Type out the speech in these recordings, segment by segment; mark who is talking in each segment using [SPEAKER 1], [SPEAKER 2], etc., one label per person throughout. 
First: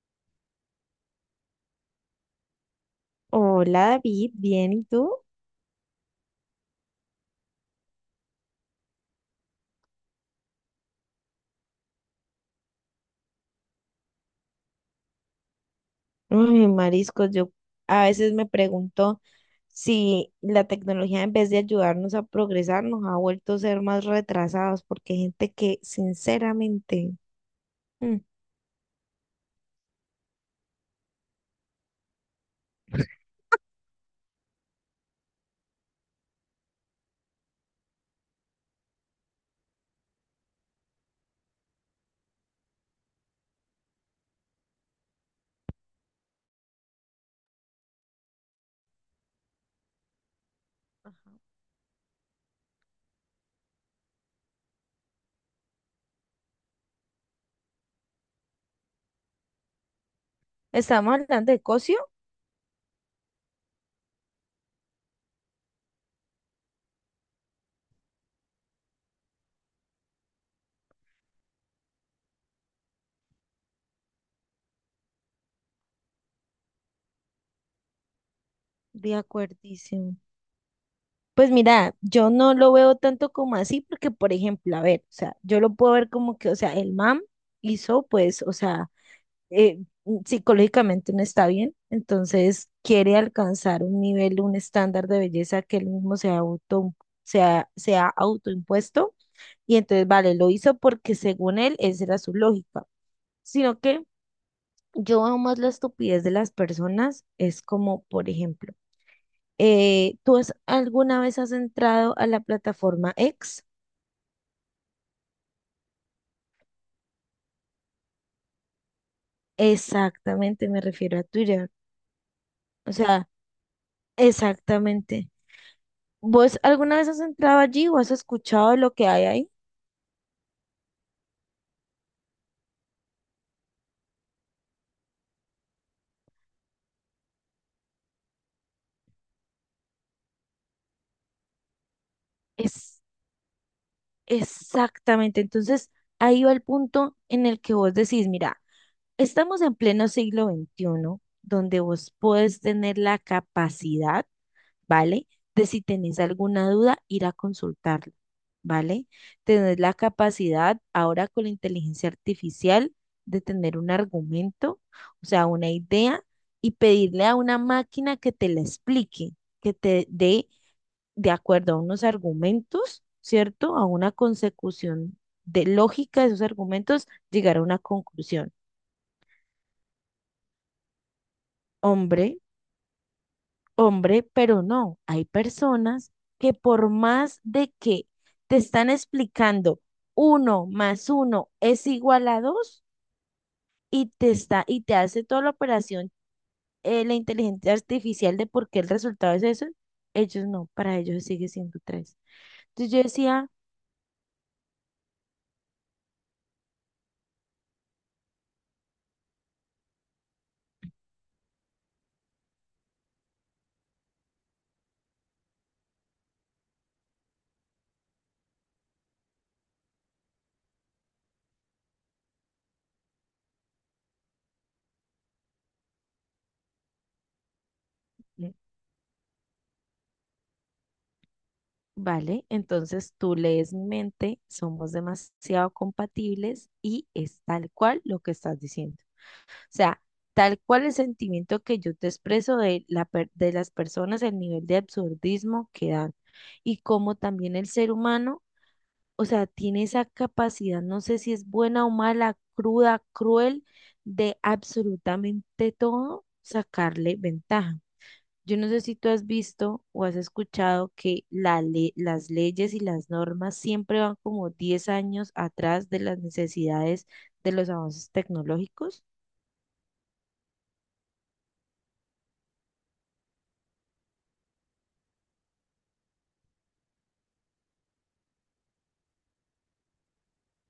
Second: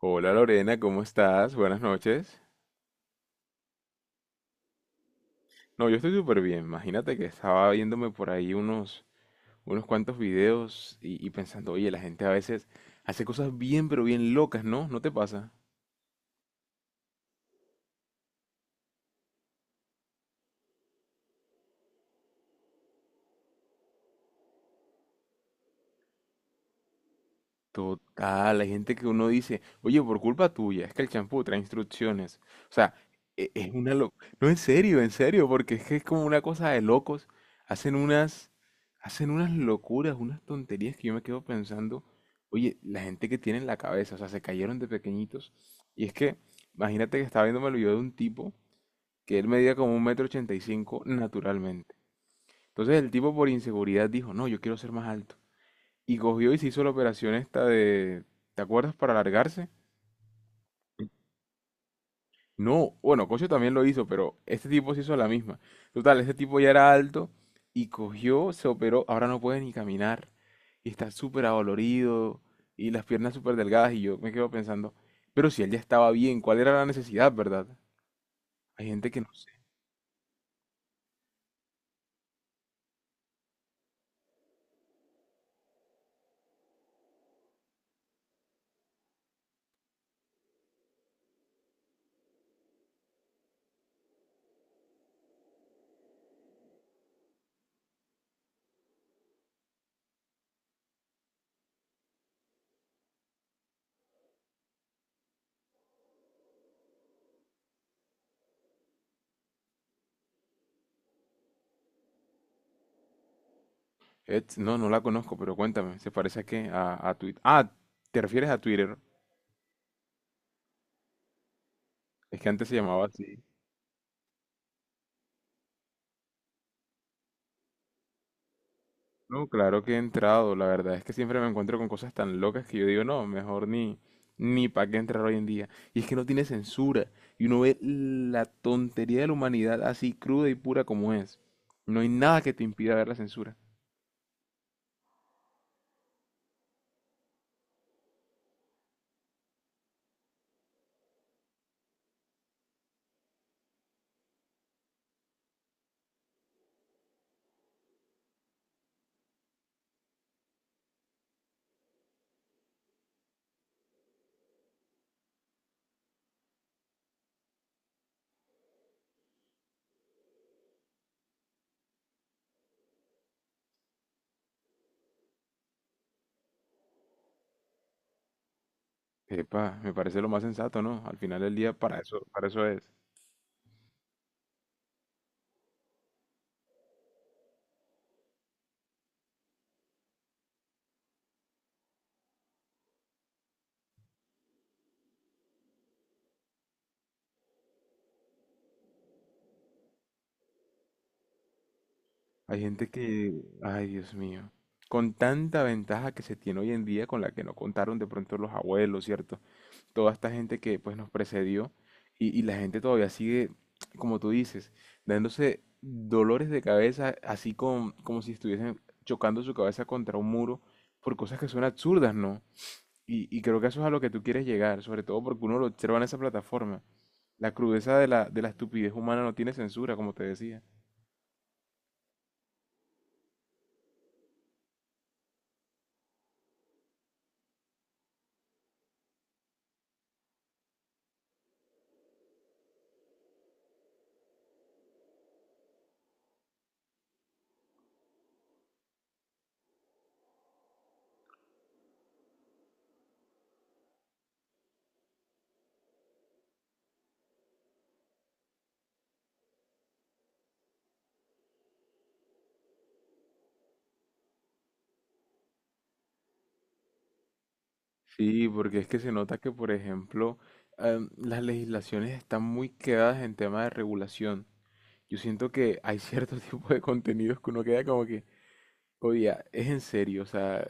[SPEAKER 1] Hola Lorena, ¿cómo estás? Buenas noches.
[SPEAKER 2] Hola David, bien, ¿y tú?
[SPEAKER 1] No, yo estoy súper bien. Imagínate que estaba viéndome por ahí unos cuantos videos y pensando, oye, la gente a veces hace cosas bien, pero bien locas, ¿no? ¿No te pasa?
[SPEAKER 2] Uy, mariscos, yo a veces me pregunto si la tecnología en vez de ayudarnos a progresar nos ha vuelto a ser más retrasados, porque hay gente que sinceramente... mm,
[SPEAKER 1] Total, hay gente que uno dice, oye, por culpa tuya, es que el champú trae instrucciones. O sea, es una locura. No, en serio, porque es que es como una cosa de locos. Hacen unas, hacen unas locuras, unas tonterías que yo me quedo pensando, oye, la gente que tiene en la cabeza, o sea, se cayeron de pequeñitos. Y es que, imagínate que estaba viendo el video de un tipo que él medía como 1,85 m naturalmente. Entonces el tipo por inseguridad dijo, no, yo quiero ser más alto. Y cogió y se hizo la operación esta de, ¿te acuerdas? Para alargarse.
[SPEAKER 2] ¿estamos hablando de cocio?
[SPEAKER 1] No, bueno, Cocho también lo hizo, pero este tipo se hizo la misma. Total, este tipo ya era alto y cogió, se operó, ahora no puede ni caminar. Y está súper adolorido y las piernas súper delgadas y yo me quedo pensando, pero si él ya estaba bien, ¿cuál era la necesidad, verdad? Hay gente
[SPEAKER 2] De
[SPEAKER 1] que no sé.
[SPEAKER 2] acuerdísimo. Pues mira, yo no lo veo tanto como así, porque por ejemplo, a ver, o sea, yo lo puedo ver como que, o sea, el MAM hizo, pues, o sea eh, psicológicamente no está bien, entonces quiere alcanzar un nivel, un estándar de belleza que él mismo se ha auto, se ha autoimpuesto y entonces, vale, lo hizo porque según él, esa era su lógica, sino que yo veo más la estupidez de las personas, es como, por ejemplo, alguna vez has entrado a la plataforma X?
[SPEAKER 1] No, no la conozco, pero cuéntame, ¿se parece a qué? A Twitter. Ah, ¿te refieres a Twitter?
[SPEAKER 2] Exactamente, me refiero a Twitter,
[SPEAKER 1] Es que antes se
[SPEAKER 2] o
[SPEAKER 1] llamaba
[SPEAKER 2] sea,
[SPEAKER 1] así.
[SPEAKER 2] exactamente. ¿Vos alguna vez has entrado allí o has escuchado de lo que hay
[SPEAKER 1] No,
[SPEAKER 2] ahí?
[SPEAKER 1] claro que he entrado. La verdad es que siempre me encuentro con cosas tan locas que yo digo, no, mejor ni para qué entrar hoy en día. Y es que no tiene censura. Y uno ve la tontería de la humanidad así cruda y pura como es. No hay nada que te impida
[SPEAKER 2] Es
[SPEAKER 1] ver la censura.
[SPEAKER 2] exactamente. Entonces, ahí va el punto en el que vos decís, mira, estamos en pleno siglo XXI donde vos puedes tener la capacidad, ¿vale? De si tenés alguna duda, ir a consultarlo, ¿vale? Tenés la capacidad ahora con la inteligencia artificial de tener un argumento, o sea, una idea, y pedirle a una máquina que te la explique, que te dé de acuerdo a unos argumentos, ¿cierto? A una consecución de lógica de esos argumentos, llegar a una conclusión.
[SPEAKER 1] Epa, me parece lo más sensato, ¿no? Al final del día,
[SPEAKER 2] Hombre,
[SPEAKER 1] para eso es.
[SPEAKER 2] hombre, pero no, hay personas que por más de que te están explicando uno más uno es igual a dos y te está y te hace toda la operación, la inteligencia artificial, de por qué el resultado es eso, ellos no, para ellos sigue siendo tres.
[SPEAKER 1] Hay gente
[SPEAKER 2] Entonces yo
[SPEAKER 1] que,
[SPEAKER 2] decía,
[SPEAKER 1] ay, Dios mío, con tanta ventaja que se tiene hoy en día con la que no contaron de pronto los abuelos, ¿cierto? Toda esta gente que pues nos precedió y la gente todavía sigue, como tú dices, dándose dolores de cabeza, así como si estuviesen chocando su cabeza contra un muro por cosas que son absurdas, ¿no? Y creo que eso es a lo que tú quieres llegar, sobre todo porque uno lo observa en esa plataforma. La crudeza de la
[SPEAKER 2] mm,
[SPEAKER 1] estupidez humana no tiene censura, como te decía.
[SPEAKER 2] vale, entonces tú lees mi mente, somos demasiado compatibles y es tal cual lo que estás diciendo. O sea, tal cual el sentimiento que yo te expreso de, de las personas, el nivel de absurdismo que dan y como también el ser humano. O sea, tiene esa capacidad, no sé si es buena o mala, cruda, cruel, de absolutamente todo sacarle ventaja. Yo no sé si tú has visto o has escuchado que las leyes y las normas siempre van como 10 años atrás de las necesidades de los avances
[SPEAKER 1] Sí, porque es que
[SPEAKER 2] tecnológicos.
[SPEAKER 1] se nota que, por ejemplo, las legislaciones están muy quedadas en tema de regulación. Yo siento que hay cierto tipo de contenidos que uno queda como que, oye, es en serio, o sea,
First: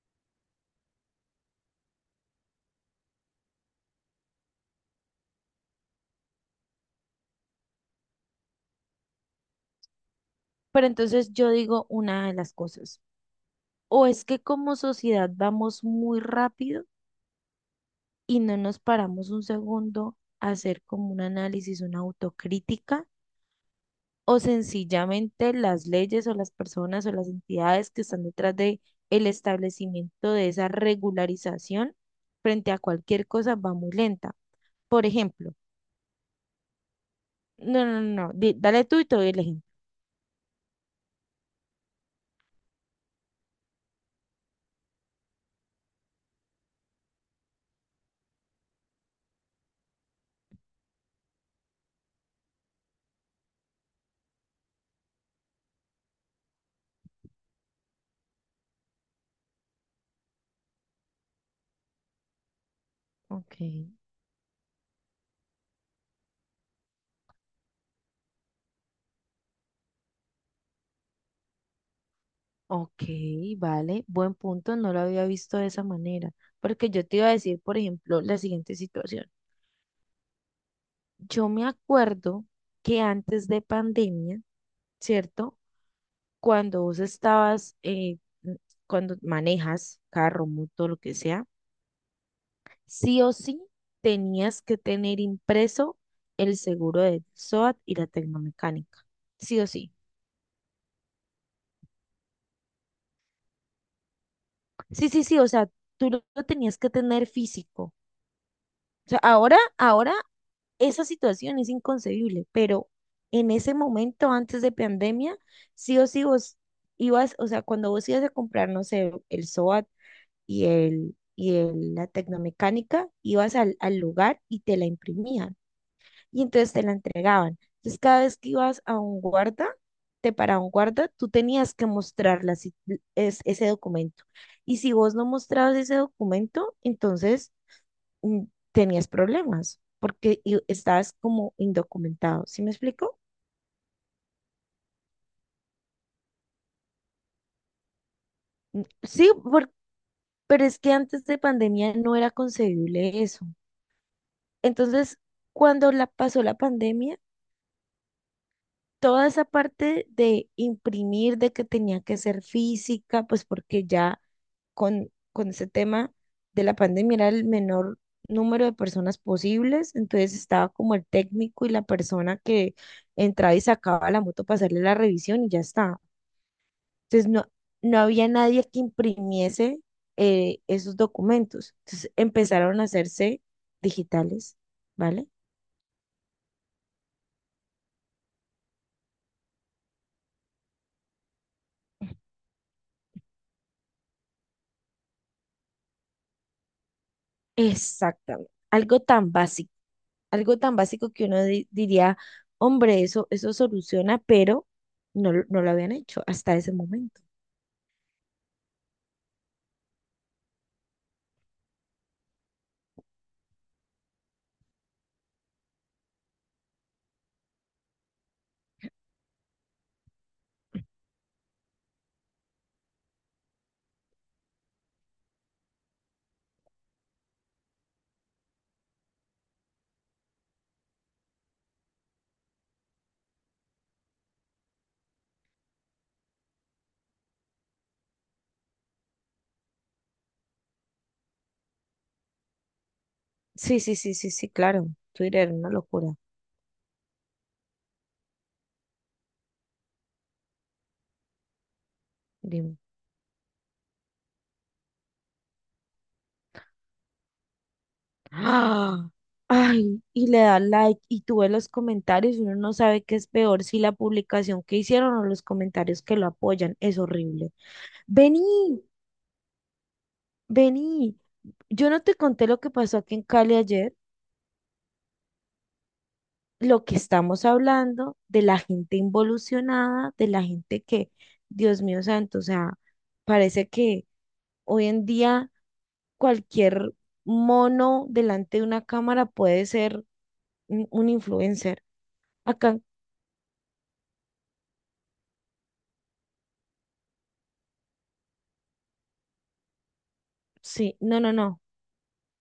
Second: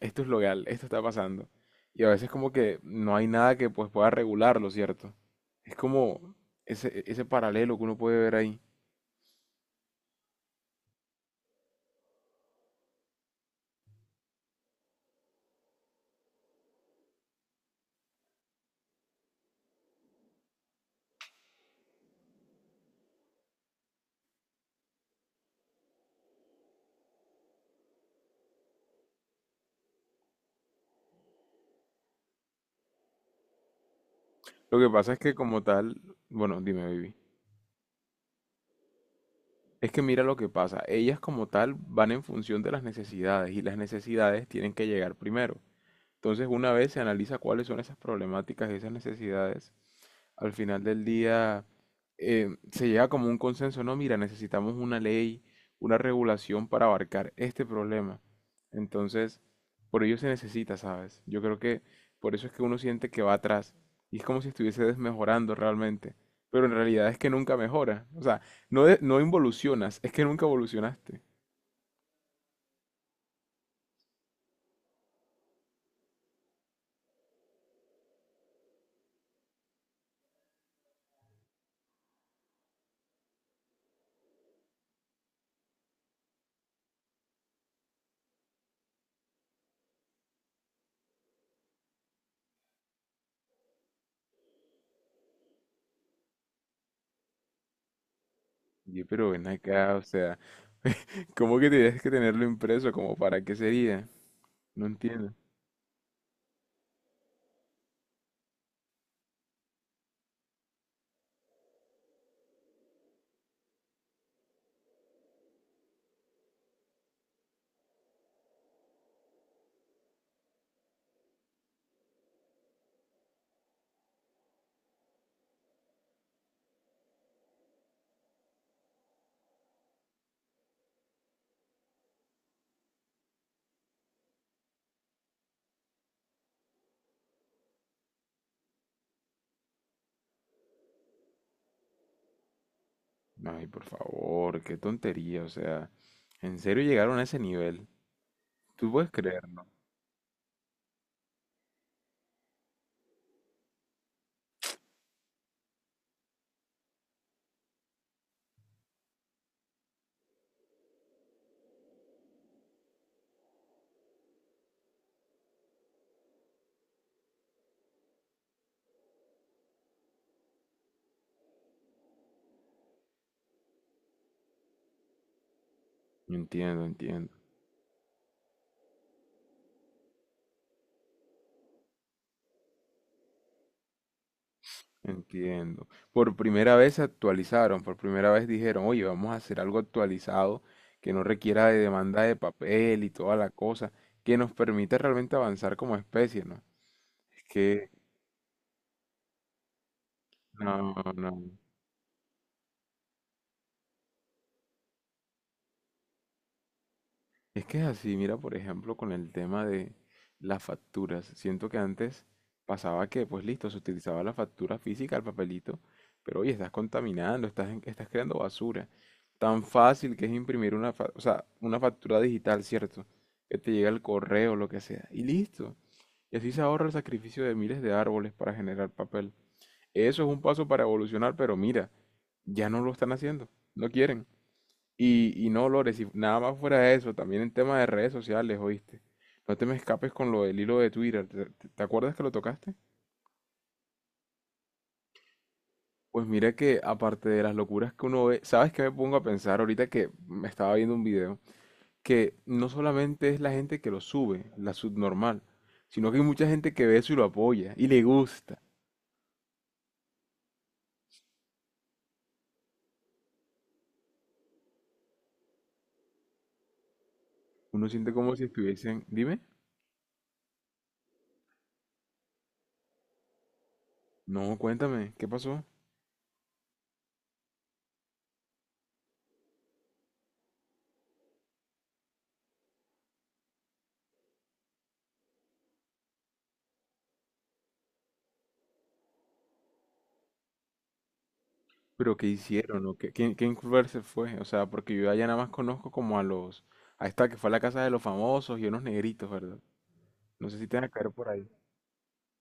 [SPEAKER 1] esto es legal, esto está pasando. Y a veces como que no hay nada que pues pueda regularlo, ¿cierto? Es como ese paralelo que uno puede ver ahí.
[SPEAKER 2] Pero entonces yo digo una de las cosas, o es que como sociedad vamos muy rápido, y no nos paramos un segundo a hacer como un análisis, una autocrítica, o sencillamente las leyes o las personas o las entidades que están detrás de el establecimiento de esa regularización frente a cualquier cosa va muy lenta.
[SPEAKER 1] Lo que
[SPEAKER 2] Por
[SPEAKER 1] pasa es que
[SPEAKER 2] ejemplo,
[SPEAKER 1] como tal, bueno, dime, baby.
[SPEAKER 2] no, no, no, no, di- dale tú y te doy el ejemplo.
[SPEAKER 1] Es que mira lo que pasa. Ellas como tal van en función de las necesidades y las necesidades tienen que llegar primero. Entonces, una vez se analiza cuáles son esas problemáticas y esas necesidades, al final del día se llega como un consenso, no, mira, necesitamos una ley, una regulación para abarcar este problema. Entonces, por ello se necesita, ¿sabes? Yo creo que por eso es que uno siente que va
[SPEAKER 2] Ok,
[SPEAKER 1] atrás y es como si estuviese desmejorando realmente, pero en realidad es que nunca mejora, o sea, no, no involucionas, es que nunca evolucionaste.
[SPEAKER 2] ok, vale, buen punto, no lo había visto de esa manera, porque yo te iba a decir, por ejemplo, la siguiente situación. Yo me acuerdo que antes de pandemia, ¿cierto? Cuando vos estabas, cuando manejas carro, moto, lo que sea, sí o sí tenías que tener impreso el seguro del SOAT y la
[SPEAKER 1] Oye,
[SPEAKER 2] tecnomecánica.
[SPEAKER 1] pero ven
[SPEAKER 2] Sí o sí.
[SPEAKER 1] acá, o sea, ¿cómo que tienes que tenerlo impreso? ¿Como para qué sería? No
[SPEAKER 2] Sí, sí,
[SPEAKER 1] entiendo.
[SPEAKER 2] sí, o sea, tú lo tenías que tener físico. O sea, ahora esa situación es inconcebible, pero en ese momento, antes de pandemia, sí o sí vos ibas, o sea, cuando vos ibas a comprar, no sé, el SOAT y la tecnomecánica, ibas al lugar y te la imprimían y entonces te la entregaban. Entonces cada vez que ibas a un guarda, te paraba un guarda, tú tenías que mostrar la si- es- ese documento. Y si vos no mostrabas ese documento, entonces mm, tenías problemas porque estabas como indocumentado. ¿Sí me explico?
[SPEAKER 1] Ay, por favor, qué tontería, o sea, en serio llegaron a ese nivel.
[SPEAKER 2] Mm,
[SPEAKER 1] Tú puedes
[SPEAKER 2] sí,
[SPEAKER 1] creerlo.
[SPEAKER 2] pero es que antes de pandemia no era concebible eso. Entonces, cuando la pasó la pandemia, toda esa parte de imprimir, de que tenía que ser física, pues porque ya con ese tema de la pandemia era el menor número de personas posibles, entonces estaba como el técnico y la persona que entraba y sacaba la moto para hacerle la revisión y ya está.
[SPEAKER 1] Entiendo,
[SPEAKER 2] Entonces
[SPEAKER 1] entiendo,
[SPEAKER 2] no, no había nadie que imprimiese esos documentos. Entonces empezaron a hacerse digitales, ¿vale?
[SPEAKER 1] entiendo. Por primera vez se actualizaron, por primera vez dijeron, oye, vamos a hacer algo actualizado que no requiera de demanda de papel y toda la cosa, que nos permita realmente avanzar como especie, ¿no? Es que,
[SPEAKER 2] Exactamente. Algo tan básico. Algo tan
[SPEAKER 1] no, no,
[SPEAKER 2] básico que
[SPEAKER 1] no.
[SPEAKER 2] uno diría, hombre, eso soluciona, pero no, no lo habían hecho hasta ese momento.
[SPEAKER 1] Es que es así, mira, por ejemplo, con el tema de las facturas. Siento que antes pasaba que, pues listo, se utilizaba la factura física, el papelito, pero oye, estás contaminando, estás creando basura. Tan fácil que es imprimir una, o sea, una factura digital, ¿cierto? Que te llega el correo, lo que sea, y listo. Y así se ahorra el sacrificio de miles de árboles para generar papel. Eso es un paso para evolucionar, pero mira, ya no lo están haciendo, no quieren. Y no, Lores, y nada más fuera de eso, también en tema de redes sociales, ¿oíste? No te me escapes con lo del hilo de Twitter. ¿Te acuerdas que lo tocaste?
[SPEAKER 2] Sí, sí, sí, sí, sí, claro. Twitter, una locura.
[SPEAKER 1] Pues mira que aparte de las locuras que uno ve, ¿sabes qué me pongo a pensar ahorita que me estaba viendo un video? Que no
[SPEAKER 2] Dime.
[SPEAKER 1] solamente es la gente que lo sube, la subnormal, sino que hay mucha gente que ve eso y lo apoya y le gusta.
[SPEAKER 2] ¡Ah! Ay, y le da like y tú ves los comentarios y uno no sabe qué es peor, si la publicación que hicieron o los comentarios que lo apoyan. Es horrible.
[SPEAKER 1] Uno siente como si
[SPEAKER 2] Vení,
[SPEAKER 1] estuviesen... Dime.
[SPEAKER 2] vení. Yo no te conté lo que pasó aquí en Cali ayer.
[SPEAKER 1] No, cuéntame, ¿qué pasó?
[SPEAKER 2] Lo que estamos hablando, de la gente involucionada, de la gente que, Dios mío santo, o sea, parece que hoy en día cualquier mono delante de una cámara puede ser un influencer.
[SPEAKER 1] Pero ¿qué
[SPEAKER 2] Acá,
[SPEAKER 1] hicieron? ¿O qué, quién Culver se fue? O sea, porque yo allá nada más conozco como a los... Ahí está, que fue a la casa de los famosos y unos negritos, ¿verdad? No sé si te van a
[SPEAKER 2] sí,
[SPEAKER 1] caer
[SPEAKER 2] no,
[SPEAKER 1] por
[SPEAKER 2] no,
[SPEAKER 1] ahí.
[SPEAKER 2] no.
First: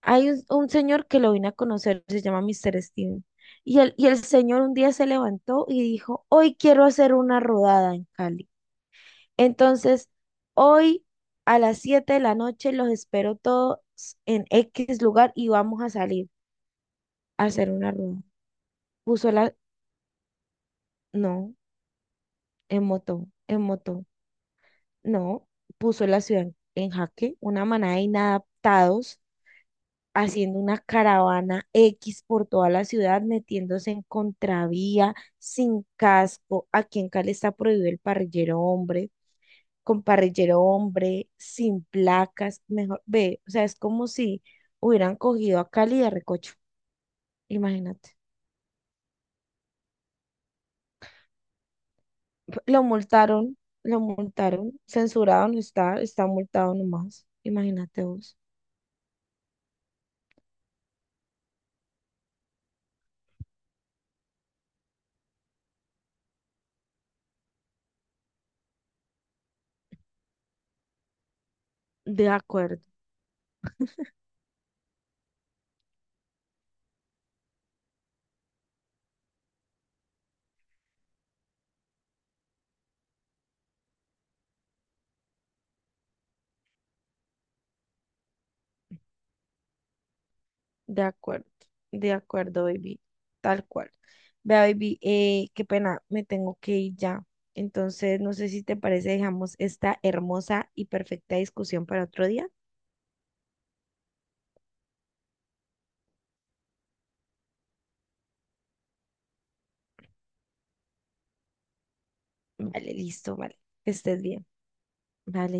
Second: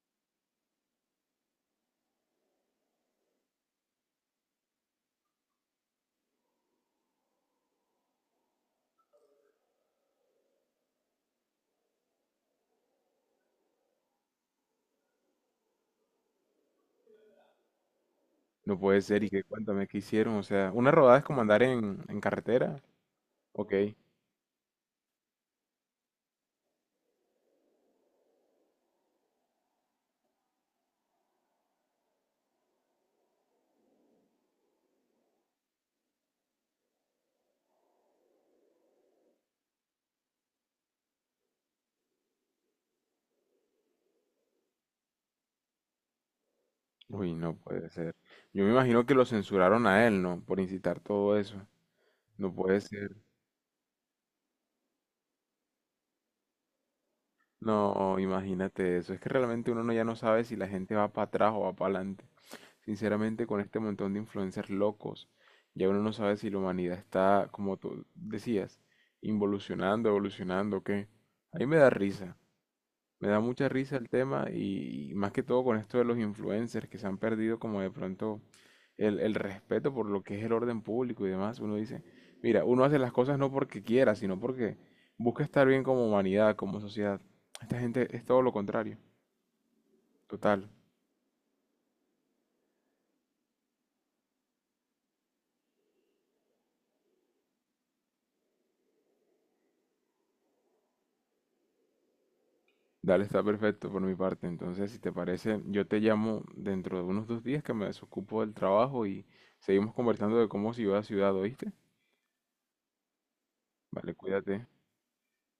[SPEAKER 2] Hay un señor que lo vine a conocer, se llama Mister Steven. Y el señor un día se levantó y dijo, hoy quiero hacer una rodada en Cali. Entonces, hoy a las 7 de la noche los espero todos en X lugar y vamos a salir a hacer una rueda.
[SPEAKER 1] No puede ser, y
[SPEAKER 2] Puso
[SPEAKER 1] que
[SPEAKER 2] la,
[SPEAKER 1] cuéntame qué hicieron. O sea, una rodada es como
[SPEAKER 2] no,
[SPEAKER 1] andar en carretera.
[SPEAKER 2] en
[SPEAKER 1] Ok.
[SPEAKER 2] moto, no, puso la ciudad en jaque, una manada de inadaptados haciendo una caravana X por toda la ciudad, metiéndose en contravía, sin casco. Aquí en Cali está prohibido el parrillero hombre, con parrillero hombre, sin placas, mejor, ve, o sea, es como si hubieran cogido a Cali de recocho,
[SPEAKER 1] Uy, no puede
[SPEAKER 2] imagínate.
[SPEAKER 1] ser. Yo me imagino que lo censuraron a él, ¿no? Por incitar todo eso. No puede
[SPEAKER 2] Lo
[SPEAKER 1] ser.
[SPEAKER 2] multaron, lo multaron, censurado no está, está multado nomás, imagínate
[SPEAKER 1] No,
[SPEAKER 2] vos.
[SPEAKER 1] imagínate eso. Es que realmente uno ya no sabe si la gente va para atrás o va para adelante. Sinceramente, con este montón de influencers locos, ya uno no sabe si la humanidad está, como tú decías, involucionando, evolucionando, o qué. A mí me da
[SPEAKER 2] De
[SPEAKER 1] risa,
[SPEAKER 2] acuerdo,
[SPEAKER 1] me da mucha risa el tema y más que todo con esto de los influencers que se han perdido como de pronto el respeto por lo que es el orden público y demás. Uno dice, mira, uno hace las cosas no porque quiera, sino porque busca estar bien como humanidad, como sociedad. Esta gente es todo lo contrario, total.
[SPEAKER 2] de acuerdo, de acuerdo, baby, tal cual. Vea, baby, qué pena, me tengo que ir ya. Entonces, no sé si te parece, dejamos esta hermosa y perfecta discusión para otro día.
[SPEAKER 1] Dale, está perfecto por mi parte. Entonces, si te parece, yo te llamo dentro de unos 2 días que me desocupo del trabajo y seguimos conversando de cómo ciudad a ciudad, ¿oíste?
[SPEAKER 2] Vale, listo, vale. Que
[SPEAKER 1] Vale,
[SPEAKER 2] estés bien.
[SPEAKER 1] cuídate.
[SPEAKER 2] Vale.